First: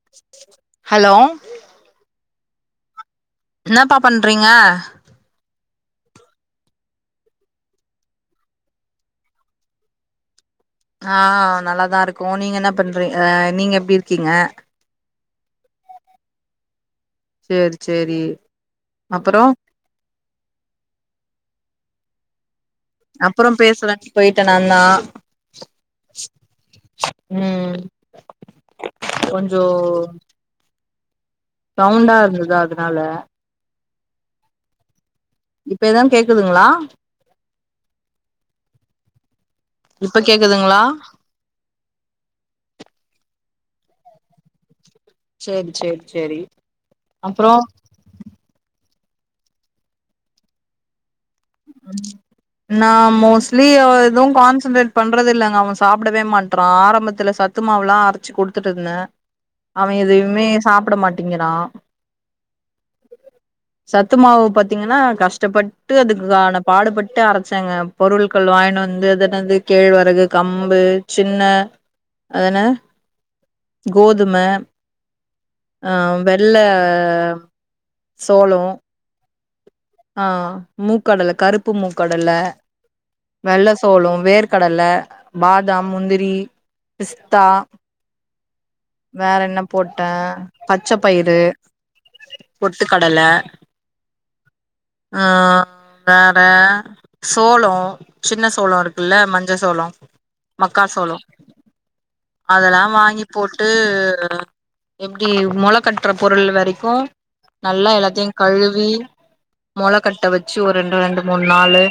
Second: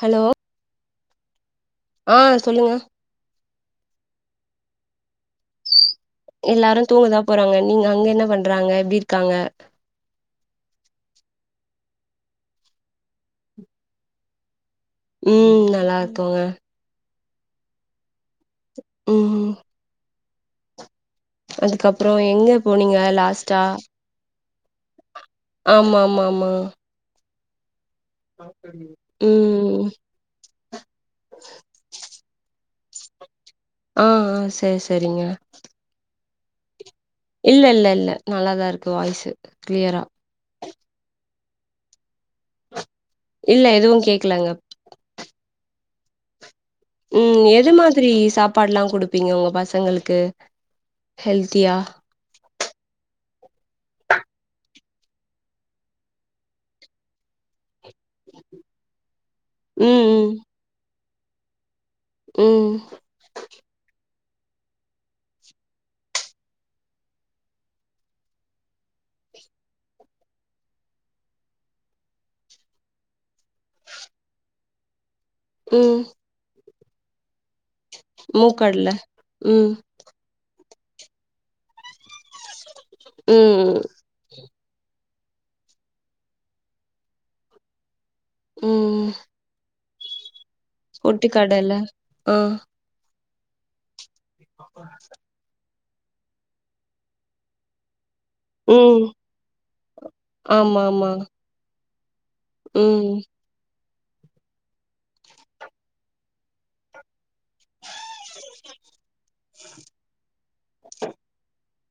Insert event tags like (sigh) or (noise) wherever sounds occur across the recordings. hello hello ஆ சொல்லுங்க என்னப்பா பண்றீங்க எல்லாரு தூங்கதா போறாங்க நீங்க அங்க என்ன பண்றாங்க எப்டி இருக்காங்க ஆ நல்லாதாருக்கோ நீங்க என்ன பண்றீக நீங்க எப்டி இருக்கீங்க ம் நல்லா இருக்கோங்க சேரி சேரி அப்பறோ ம் அதுக்கப்றோ எங்க போனீங்க அப்றோ லாஸ்ட்டா பேசலான் போயிட்டே நாந்தா ஆம் ஆம் ஆமா ம் கொஞ்சோ ம் சவ்ண்டா இருந்துதா அதனால ஆ ஆ செரி செரிங்க இப்ப ஏதாவு கேக்குதுங்களா இல்ல இல்ல இல்ல நல்லாதாருக்கு வாய்சு கிளியரா இப்ப கேக்குதுங்களா இல்ல எதுவு கேக்களங்க சேரி சேரி சேரி ம் அப்புறோ எது மாதிரி சாபாட்லா குடுப்பீங்க ஒங்க பசங்களுக்கு ஹெல்த்தியா ம் நா மோஸ்லி ஆ எதுவு கான்சன்ட்ரேட் பண்றது இல்லங்க அவன் சாப்டவே மாட்டறா ஆரம்பத்துல சத் த்துமாவுலா அரச்சு குடுத்துட்டுருந்த அவன் ம் எதுமே சாப்ட மாட்டிங்கிறா ம் சத்து மாவு பாத்தீங்கன்னா கஷ்டப்பட்டு அதுக் உதான பாடுபட்டு அரச்சங்க பொருள்கள் வாங்கினு வந்து அது என்னது கேழ்வரகு, கம்பு சின்ன அது என்ன கோதும ம் ஆ வெள்ள சோளோ மூக்கடல்ல ம் ஆ மூக்கடல கருப்பு மூக்கடல வெள்ள ம் சோளோ வேர் கடல்ல, பாதாம், முந்திரி, பிஸ்தா ம் வேற என்ன போட்ட பச்ச பயிரு பொட்டுக்கடல ஆ போ ட்டுக் கடல ஆ வேற சோளோ சின்ன சோளோ ம் இருக்குல்ல மஞ்ச சோளோ ஆமா மக்கா ஆமா சோளோ அதலா ம் வாங்கி போட்டு எப்டி மொளக் கட்டுற பொருள் வரைக்கு நல்லா எல்லாத்தயுங் கழுவி மொள கட்ட வச்சு ஒரு ரெண்டு ரெண்டு மூணு நாளு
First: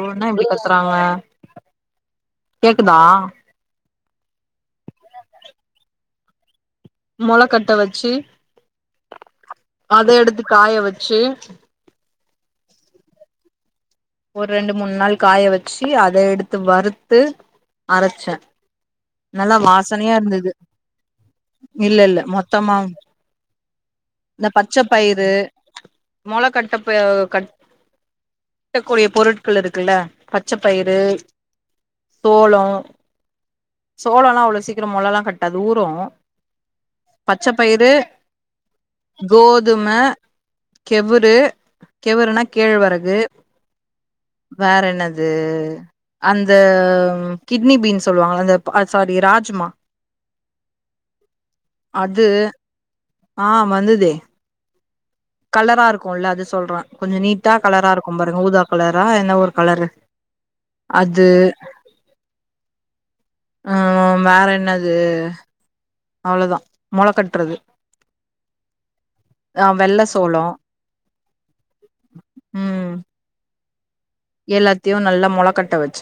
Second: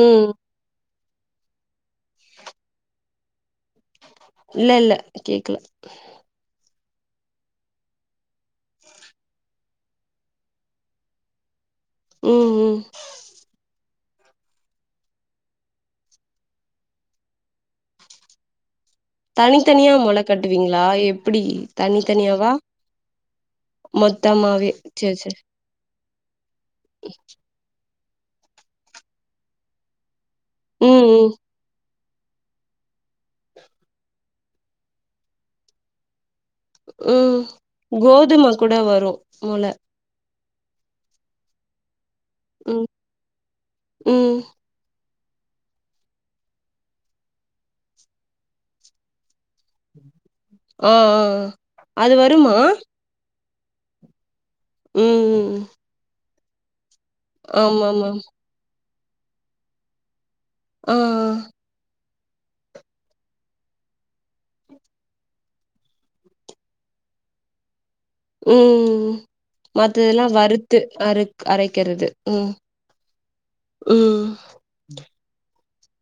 ம் கேக்குதா இல்ல இல்ல கேக்கல மொள கட்ட வச்சு அத எடுத்து காய வெச்சு ம் ம் ஒரு ரெண்டு மூணு நாள் காய வச்சி அத எடுத்து வறுத்து அரச்ச நல்லா தனித்தனியா வாசனயா மொள இருந்தது கட்டுவீங்களா எப்டி இல்ல இல்ல தனித்தனியாவா மொத்தமா இந்த மொத்தமாவே பச்ச சேர் பயிரு சேர் மொள கட்டப ஆ கட் கட்ட கூடிய பொருள்கள் இருக்குல்ல பச்சப்பயிரு ம் ம் சோளோ சோளோல்லா அவ்ளோ சீக்ரோ மொளல்லா கட்டாது ஊரூ ம் பச்சபயிரு, கோதும கூட வரு மொள கோதும கெவுரு கெவருனா ம் கேழ்வரகு ம் வேறன்னது அந்த கிட்னி பீன் சொல்லுவாங்கல அந்த சாரி ராஜ்மா ஆ ஆ ஆ அது வருமா ஆ வந்துதே ம் ம் கலரா இருக்கோல்ல அது சொல்ற கொஞ்சோ நீட்டா கலரா ஆமாமா இருக்கோ பாருங்க ஊதா கலரா என்ன ஒரு கலரு ஆ அது ஆ ஆ வேற என்னது அவ்ளதா மொள கட்றது ம் ஆ வெள்ள மத்ததெல்லாம் சோளோ வறுத்து அறு அரைக்கிறது உம் ம் உம் எல்லாத்தையு நல்ல மொள கட்ட வச்ச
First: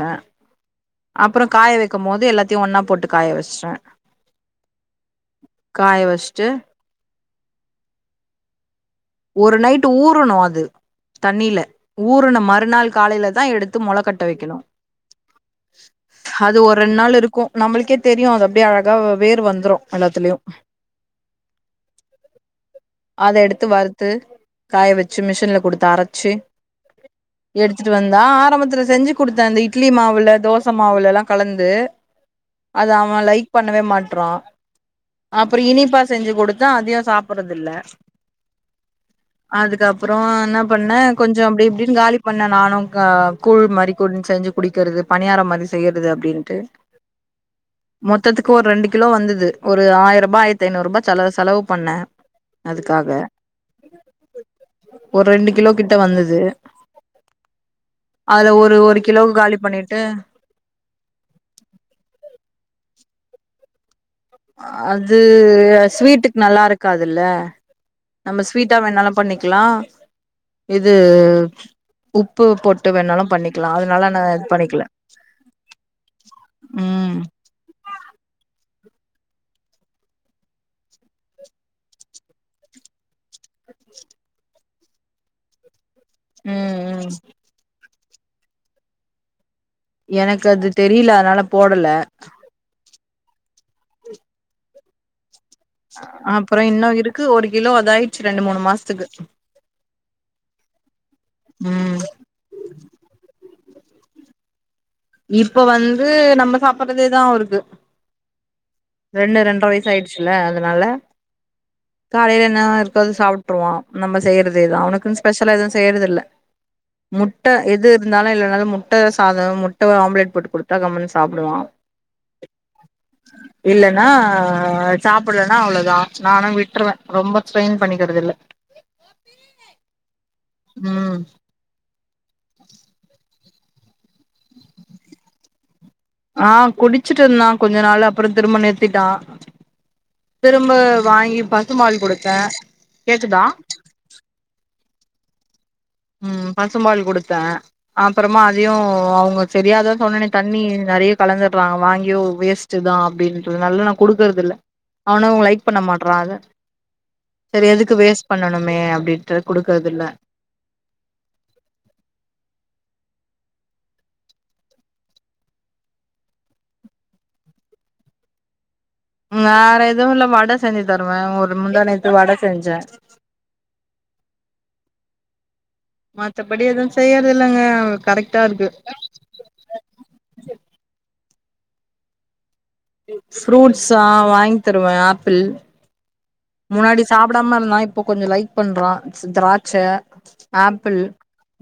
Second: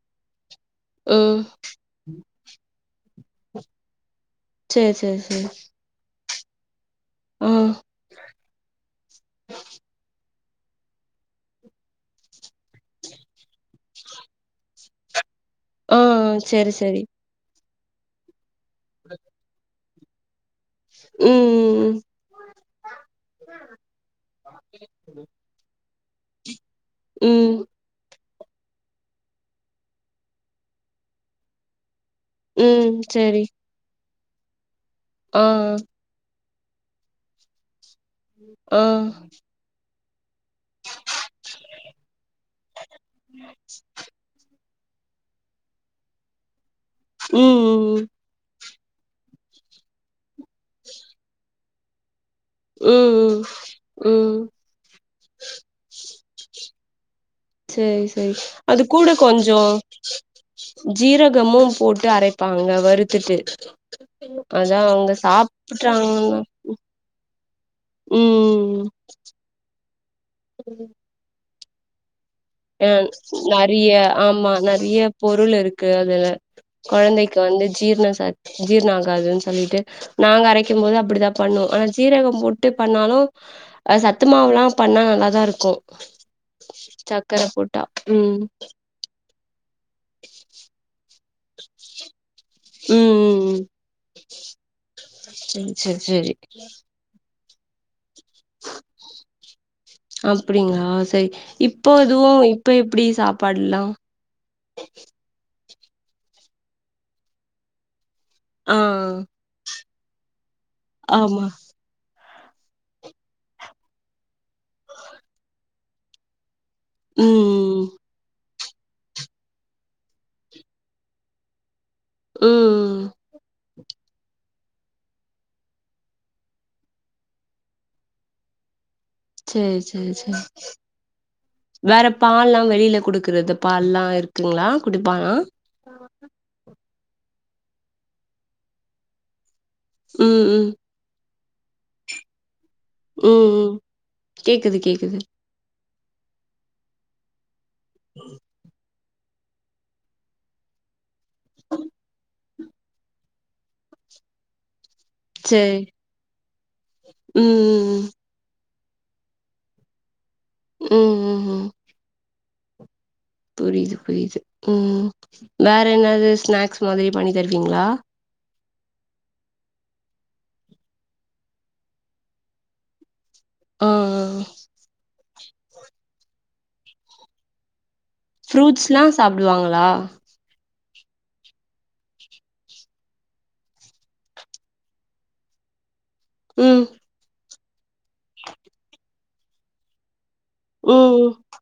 ம் அப்பற காய வ க்கும் போது எல்லாத்தையும் ஒன்னா போட்டு காய வச்ட்டே சேரி சேரி சேரி காய வஷ்ட்டு ஒரு நைட்டு ஊறணு அது தண்ணில ஊறுன மறுநாள் காலைல தா எடுத்து மொள கட்ட வைக்கணு ஆ அது சரி ஒரு ரெண் சரி நாள் இருக்கு நம்மளுக்கே தெரியு அது அப்படியே வேறு வந்துரு எல்லாத்துலயு உம் ம் ம் அத எடுத்து வறுத்து காய வச்சு ம் மிஷின்ல குடுத்து அரைச்சி ம் எடுத்துட்டு வந்தா ஆரம்பத்துல செஞ்சு குடுத்த அந்த இட்லி மாவுல தோசை மாவுல எல்லா கலந்து அத ம் அவ சரி லைக் பண்ணவே மாட்றா ஆ அப்பற இனி ப செஞ்சு குடுத்தா அதையு சாப்படறது இல்ல அ அதுக்கப்பற என்ன பண்ண கொஞ்ச அப்டி இப்டின்னு காலி பண்ணே நானு க கூழ் மாரி கூழ் செஞ்சு குடிக்கிறது பணியார மாரி செய்யறது அப்டின்ட்டு ம் ம் ம் மொத்தத்துக்கு ஒரு ரெண்டு கிலோ வந்தது ஒரு ஆயருபா ஆயிரத்தி ஐநூறுபா செல செலவு பண்ணே அதுக்காக ம் ம் ஒரு ரெண்டு கிலோ கிட்ட வந்தது செரி செரி அதுல ஒரு அது ஒரு கூட கிலோவுக்கு கொஞ்ச காலி பண்ணிட்டு ஜீரகமும் போட்டு அரைப்பாங்க வறுத்துட்டு அதா அவங்க அது சாப்ட்டாங்கன்னா ஸ்வீட்டுக் நல்லா இருக்காதுல்ல நம்ம ஸ்வீட்டா ம் வேணாலு பண்ணிக்கலா இது உப்பு போட்டு ம் வேணாலு பண்ணிக்கலா நெறைய அதனால நா இது ஆமா பண்ணிக்கல நெறைய பொருள் இருக்கு அதுல ம் கொழந்தைக்கு வந்து ஜீர்ண ச ஜீர்ண ஆகாதுன் சொல்லிட்டு நாங்க அரைக்கும் போது அப்படிதா பண்ணு ஆனா ஜீரகம் போட்டு பண்ணாலு அ சத்து மாவுல்லா பண்ணா நல்லாதா இருக்கு ம் ம் ர போட்டா ம் எனக்கு அது தெரில அதனால போடல ம் ம் ம் செரி செரி அப்புற இன்னு இருக்கு ஒரு கிலோ அதாயிருச்சு ரெண்டு மூணு மாசத்துக்கு அப்டிங்ளா சரி இப்ப ம் எதுவு இப்ப எப்டி சாப்பாடெல்லா இப்ப வந்து நம்ம சாப்படறதேதா அவருக்கு ஆ ரெண்டு ரெண்ற வயசு ஆயிருச்சுல்ல அதனால ஆமா காலைல என்னன இருக்கோ அத சாப்ட்ருவோ நம்ம செய்யறதேதா அவுனுக்குன் ஸ்பெஷலா எது செய்யறது இல்ல (inaudible) முட்ட ம் எது இருந்தாலு இல்லைனாலு முட்ட சாதம் முட்ட ஆம்லேட் போட்டு குடுத்தா கம்முன் சாப்புடுவா ம் இல்ல ன்னா சாப்பிடலன்னா அவ்ளதா நானு விட்ருவே ரொம்ப ஸ்ட்ரெயின் பண்ணிக்கிறது இல்ல எ சேர் சேர் சேர் வேற பால்லா வெளில குடுக்கறது பால்லா இருக்குங்ளா குடிப்பானா ஆ குடிச்சிட்ருந்தா கொஞ்ச நாள் அப்புற திரும்ப நிறுத்திட்டா ம் ம் திரும்ப வாங்கி பசுமால் குடுத்தே கேக்குதா ம் ம் கேக்குது கேக்குது ம் பசுமால் குடுத்தே அப்பறமா அதையு அவங்க செரி அதா சொன்னனே தண்ணி நெறைய கலந்தர்றாங்க வாங்கியு வேஸ்ட் தா அப்படின்றதால நா குடுக்குறது இல்ல அவனு லைக் செரி பண்ண மாட்றா அத செரி எதுக்கு ம் ம் வேஸ்ட் பண்ணணுமே அப்டின்ட்டு குடுக்கறதில்ல ம் ம் ம் புரிது புரிது ம் வேற என்னது ஸ்நாக்ஸ் மாதிரி பண்ணி தருவிங்ளா வேற எதுவு இல்ல வட செஞ்சு தருவே ஒரு முந்தாணேத்து வட செஞ்ச ஓ ஓ ஒ மத்தப் படி எதுவும் செய்யறது இல்லங்க அவன் கரெக்ட் ஃப்ரூட்ஸ்லாம் சாப்பிடுவாங்களா ஃப்ரூட்ஸா வாங்கி தருவேன் ஆப்பிள் ம் முன்னாடி சாப்பிடாம இருந்தான் இப்ப கொஞ்சோம் லைக் பண்றான் திராட்சை ஆப்பிள் ம்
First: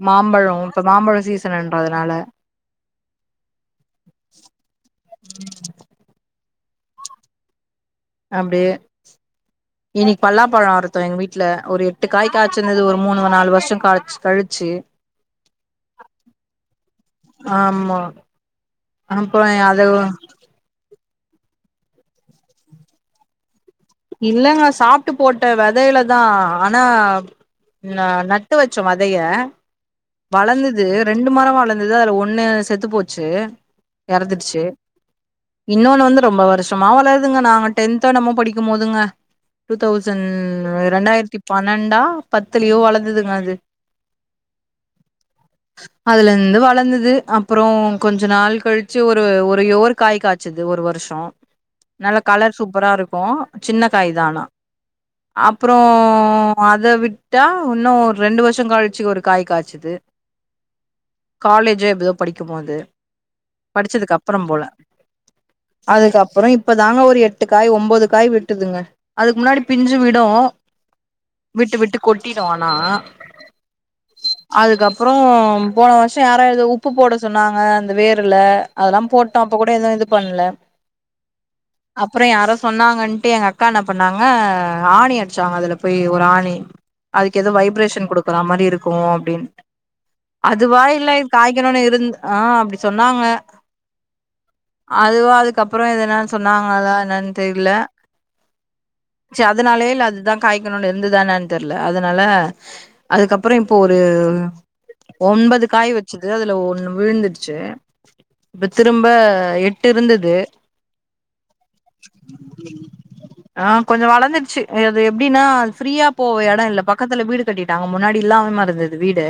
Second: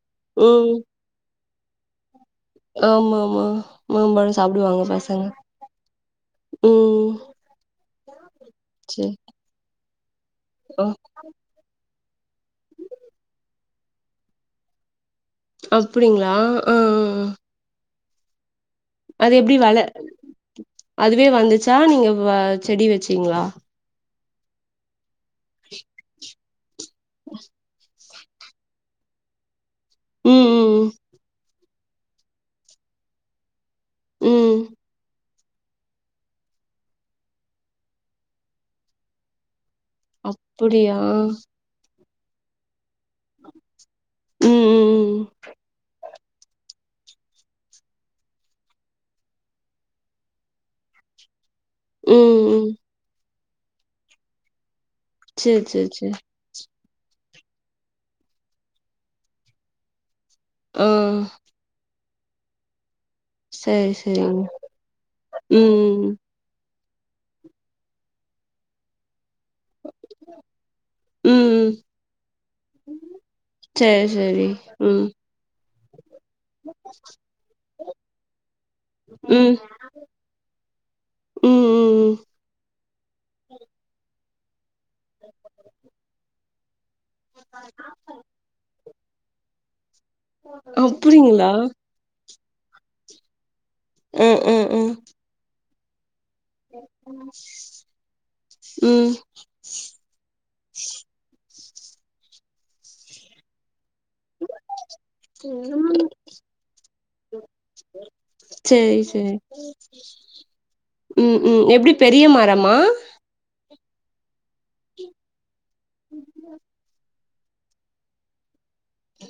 மாம்பழம் ம் இப்ப மாம்பழம் சீசன்றதுனால ஆமா ஆமா மாம்பழம் சாப்பிடுவாங்க பசங்க ம் அப்படியே செரி இன்னிக்கு பலாப்பழம் அருத்தோம் எங்க வீட்டுல ஒரு எட்டு காய் காய்ச்சிருந்தது ஒரு மூணு நாலு வருஷம் கழிச்சு கழிச்சு அப்படிங்களா அ ஹ ஆமா அது எப்படி வள அதுவே வந்துச்சா நீங்க செடி வெச்சீங்களா இல்லங்க சாப்ட்டு போட்ட விதையில தான் ஆனா நட்டு வச்சோம் விதைய ம் வளர்ந்தது ம் ரெண்டு மரம் வளர்ந்து அதுல ஒண்ணு செத்து போச்சு ம் ம் இறந்துடுச்சு இன்னொன்னு வந்து ரொம்ப வருஷமா வளருதுங்க நாங்க டென்தோ என்னம்மோ படிக்கும் போதுங்க டூ தௌசண்ட் அப்டியா இரண்டாயிரத்தி பன்னெண்டா பத்துலயோ வளர்ந்ததுங்க அது ம் ம் ம் அதுலருந்து வளர்ந்தது அப்புறம் கொஞ்ச நாள் கழிச்சு ஒரு ஒரு யோர் காய் காய்ச வச்சது ஒரு வருஷம் நல்ல ம் கலர் ம் சூப்பரா இருக்கும் சின்ன காய் தான் ஆனா சேரி அப்புறம் சேரி சேரி அத விட் டா இன்னும் ஒரு ரெண்டு வருஷம் கழிச்சு ஒரு காய் காய்ச்சது அஹ காலேஜோ ஏதோ படிக்கும் போது சேரி படிச்சதுக்கு சேரிங்க அப்புறம் போல ம் ம் அதுக்கப்புறம் இப்ப தாங்க ஒரு எட்டு காய் ஒன்பது காய் விட்டுதுங்க அதுக்கு முன்னாடி பிஞ்சு விடும் ம் ம் விட்டு விட்டு கொட்டிடும் ஆனா சேரி சேரி ம் அதுக்கப்புறம் போன வருசோம் யாரோ எதோ உப்பு போட சொன்னாங்க அந்த வேருல அதெல்லாம் போட்டோம் அப்போ ம் கூட எதுவும் இது பண்ணல ம் ம் ம் அப்புறம் யாரோ சொன்னாங்கன்ட்டு எங்க அக்கா என்ன பண்ணாங்க ஆணி அடிச்சாங்க அதுல போய் ஒரு ஆணி அதுக்கு எது வைப்ரேஷன் கொடுக்குமா வர மாதிரி இருக்கும் அப்படின்டு அதுவா இல்ல இ அப்டிங்களா காய்க்கணும்னு இருந்து ஆ அப்படி சொன்னாங்க அ அ அ அதுவா அதுக்கப்புறம் என்ன சொன்னாங்களா என்னன்னு தெரியல ம் சேர் அதனாலே இல்ல அதுதா காய்க்கணும்னு இருந்ததானேு தெரியல அதனால அதுக்கப்புறம் இப்போ ஒரு ஒன்பது காய் ம் வச்சது அதுல ஒண்ணு விழுந்துடுச்சு இப்ப சேரி திரும்ப சேரி எட்டு இருந்தது ம் ம் எப்படி பெரிய மரமா ஆஹ் கொஞ்சம் வளந்துடுச்சு அது எப்படின்னா ஃப்ரீயா போவ இடம் இல்ல பக்கத்துல வீடு கட்டிட்டாங்க முன்னாடி இல்லாமமா இருந்தது வீடு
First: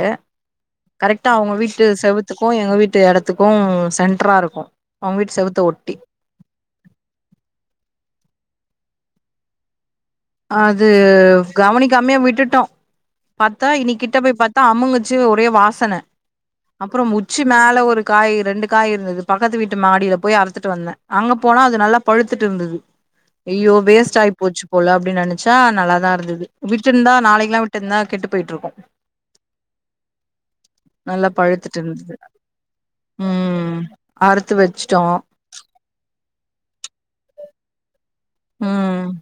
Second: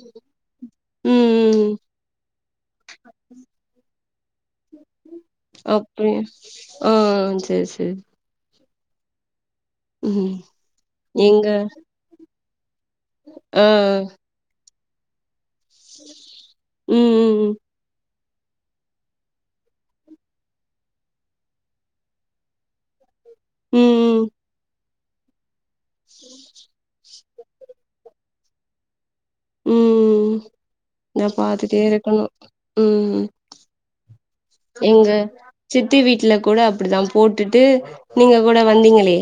ம் கரெக்டா அவங்க ம் வீட்டு செவத்துக்கும் எங்க வீட்டு இடத்துக்கும் சென்டரா இருக்கும் அவங்க வீட்டு செவுத்த ஒட்டி ஹம் செரி செரி ம் அது எங்க கவனிக் காமே விட்டுட்டோ ஆ பாத்தா இனி கிட்ட போய் பாத்தா அம்முங்குச்சி ஒரே வாசன அப்றொ ம் உச்சி ம் மேல ஒரு காய் ரெண்டு காய் இருந்தது பக்கத்து வீட்டு மாடீல போய் அறுத்துட்டு வந்த அங்க போனா அது நல்லா பழுத்துட்ருந்தது ஐயோ ம் ம் வேஸ்ட்டாய் போச்சு போல அப்டின் நெனச்சா நல்லாதா இருந்துது விட்டுர்ந்தா நாளக்கிலா விட் டுர்ந்தா கெட்டுப் போய்ட்ருக்கு ம் நல்லா நா பழுத்துட்டு பாத்துட்டே இருந்துது இருக்கணு ம் அறுத்து வச்சுட்டோ எங்க சித்தி வீட்ல கூட அப்டிதா போட்டுட்டு நீங்க கூட ம் வந்தீங்களே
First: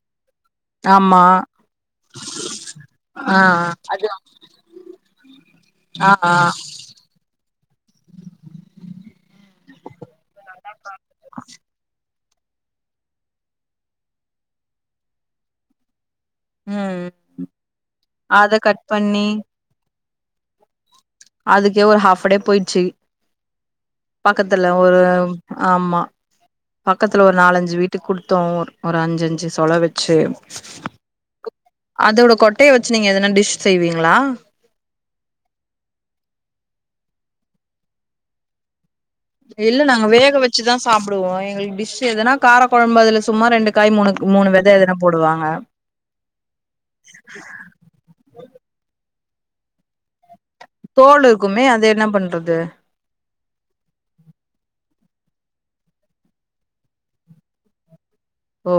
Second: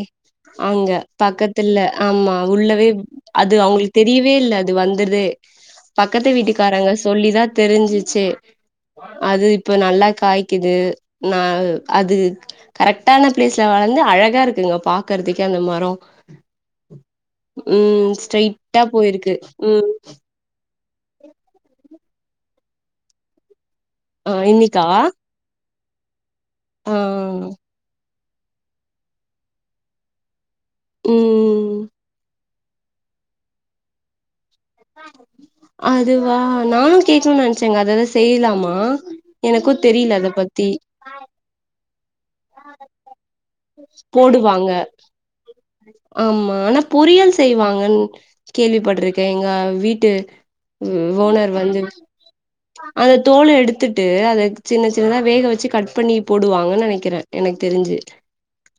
அங்க ஆமா பக்கத்துல ஆமா உள்ளவே ஆ அது அவ்ங்களுக்கு அது தெரியவே இல்ல அது வந்தர்தே ஆ பக்கத்து ஆ வீட்டுக்காரங்க சொல்லிதா தெரிஞ்சிச்சே அது இப்ப நல்லா காய்க்கிது நா அது கரெக்ட்டான ப்ளேஸ்ல வளந்து அழகா இருக்குங்க பாக்குறதுக்கே அந்த மரொ ம் ம் அத ஸ்ட்ரைட்டா கட் பண்ணி போய்ருக்கு ம் அதுக்கே ஒரு ஹாஃப் டே போய்ட்ச்சு ஆ பக்கத்துல இன்னிக்கா ஒரு ஆமா ஆ பக்கத்துல ஒரு நாலஞ்சு வீட்டுக் கொடுத்த ஒர் ஒரு அஞ்சஞ்சு சொல வச்சு ம் அதோட கொட்டைய வச்சு நீங்க எதனா டிஷ் செய்வீங்ளா அதுவா நானு கேட்கணூன் நெனச்சேங்க அதது செய்லாமா இல்ல நாங்க வேக வச்சுதா சாப் ப்டுவோ எங்களுக்கு டிஷ் எதனா கார கொழம்பு அதுல சும்மா ரெண்டு காய் மூணு மூணு போடுவாங்க வெத எதனா போடுவாங்க ஆமா ஆனா பொறியல் செய்வாங்கன் கேள்விப்பட்ருக்கே எங்க வீட்டு தோல் ஓனர் இருக்குமே வந்து அத என்ன பண்றது அந்த தோல எடுத்துட்டு அத சின்ன சின்னதா வேக வச்சு கட் பண்ணி போடுவாங்கன் நெனக்கிற எனக் தெரிஞ்சி ஓ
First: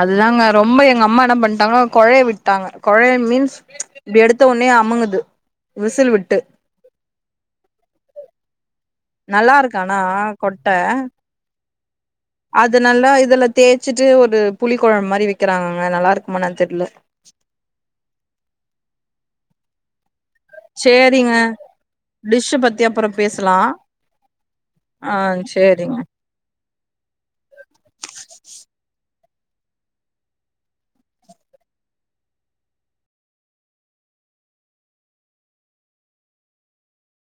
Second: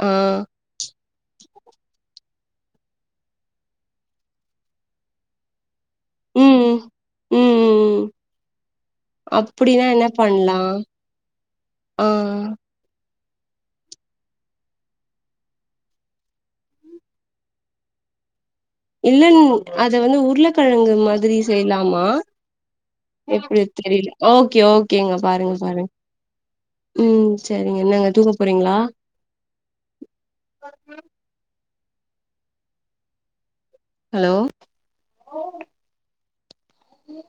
அதுதாங்க ரொம்ப எங்க அம்மா என்ன பண்ட்டாங்னா கொழய விட் ட்டாங்க கொழைய மீன்ஸ் இப்டி எடுத்த ஒன்னே அமுங்குது விசில் வி ட்டு ம் ம் ம் நல்லா இருக்கு அப்டின்னா ஆனா என்ன பண்லா கொட்ட ஆ அது நல்லா இதுல தேச்சிட்டு ஒரு புளி கொழம் மாரி வெக்கிறாங்கங்க நல்லா இருக்குமா என்னான் தெர்ல இல்லன் அத வந்து உர்ள கழங்கு சேரிங்க மாதிரி செய்லாமா டிஷ்ஷ பத்தி அப்புறோ பேசலா எப்டி தெரிய்ல ஓகே ஓ கேங்க ஆ பாருங்க பாருங் சேரிங்க ம் சேரிங்க என்னங்க தூங்க போறீங்ளா அம் ஹலோ ம்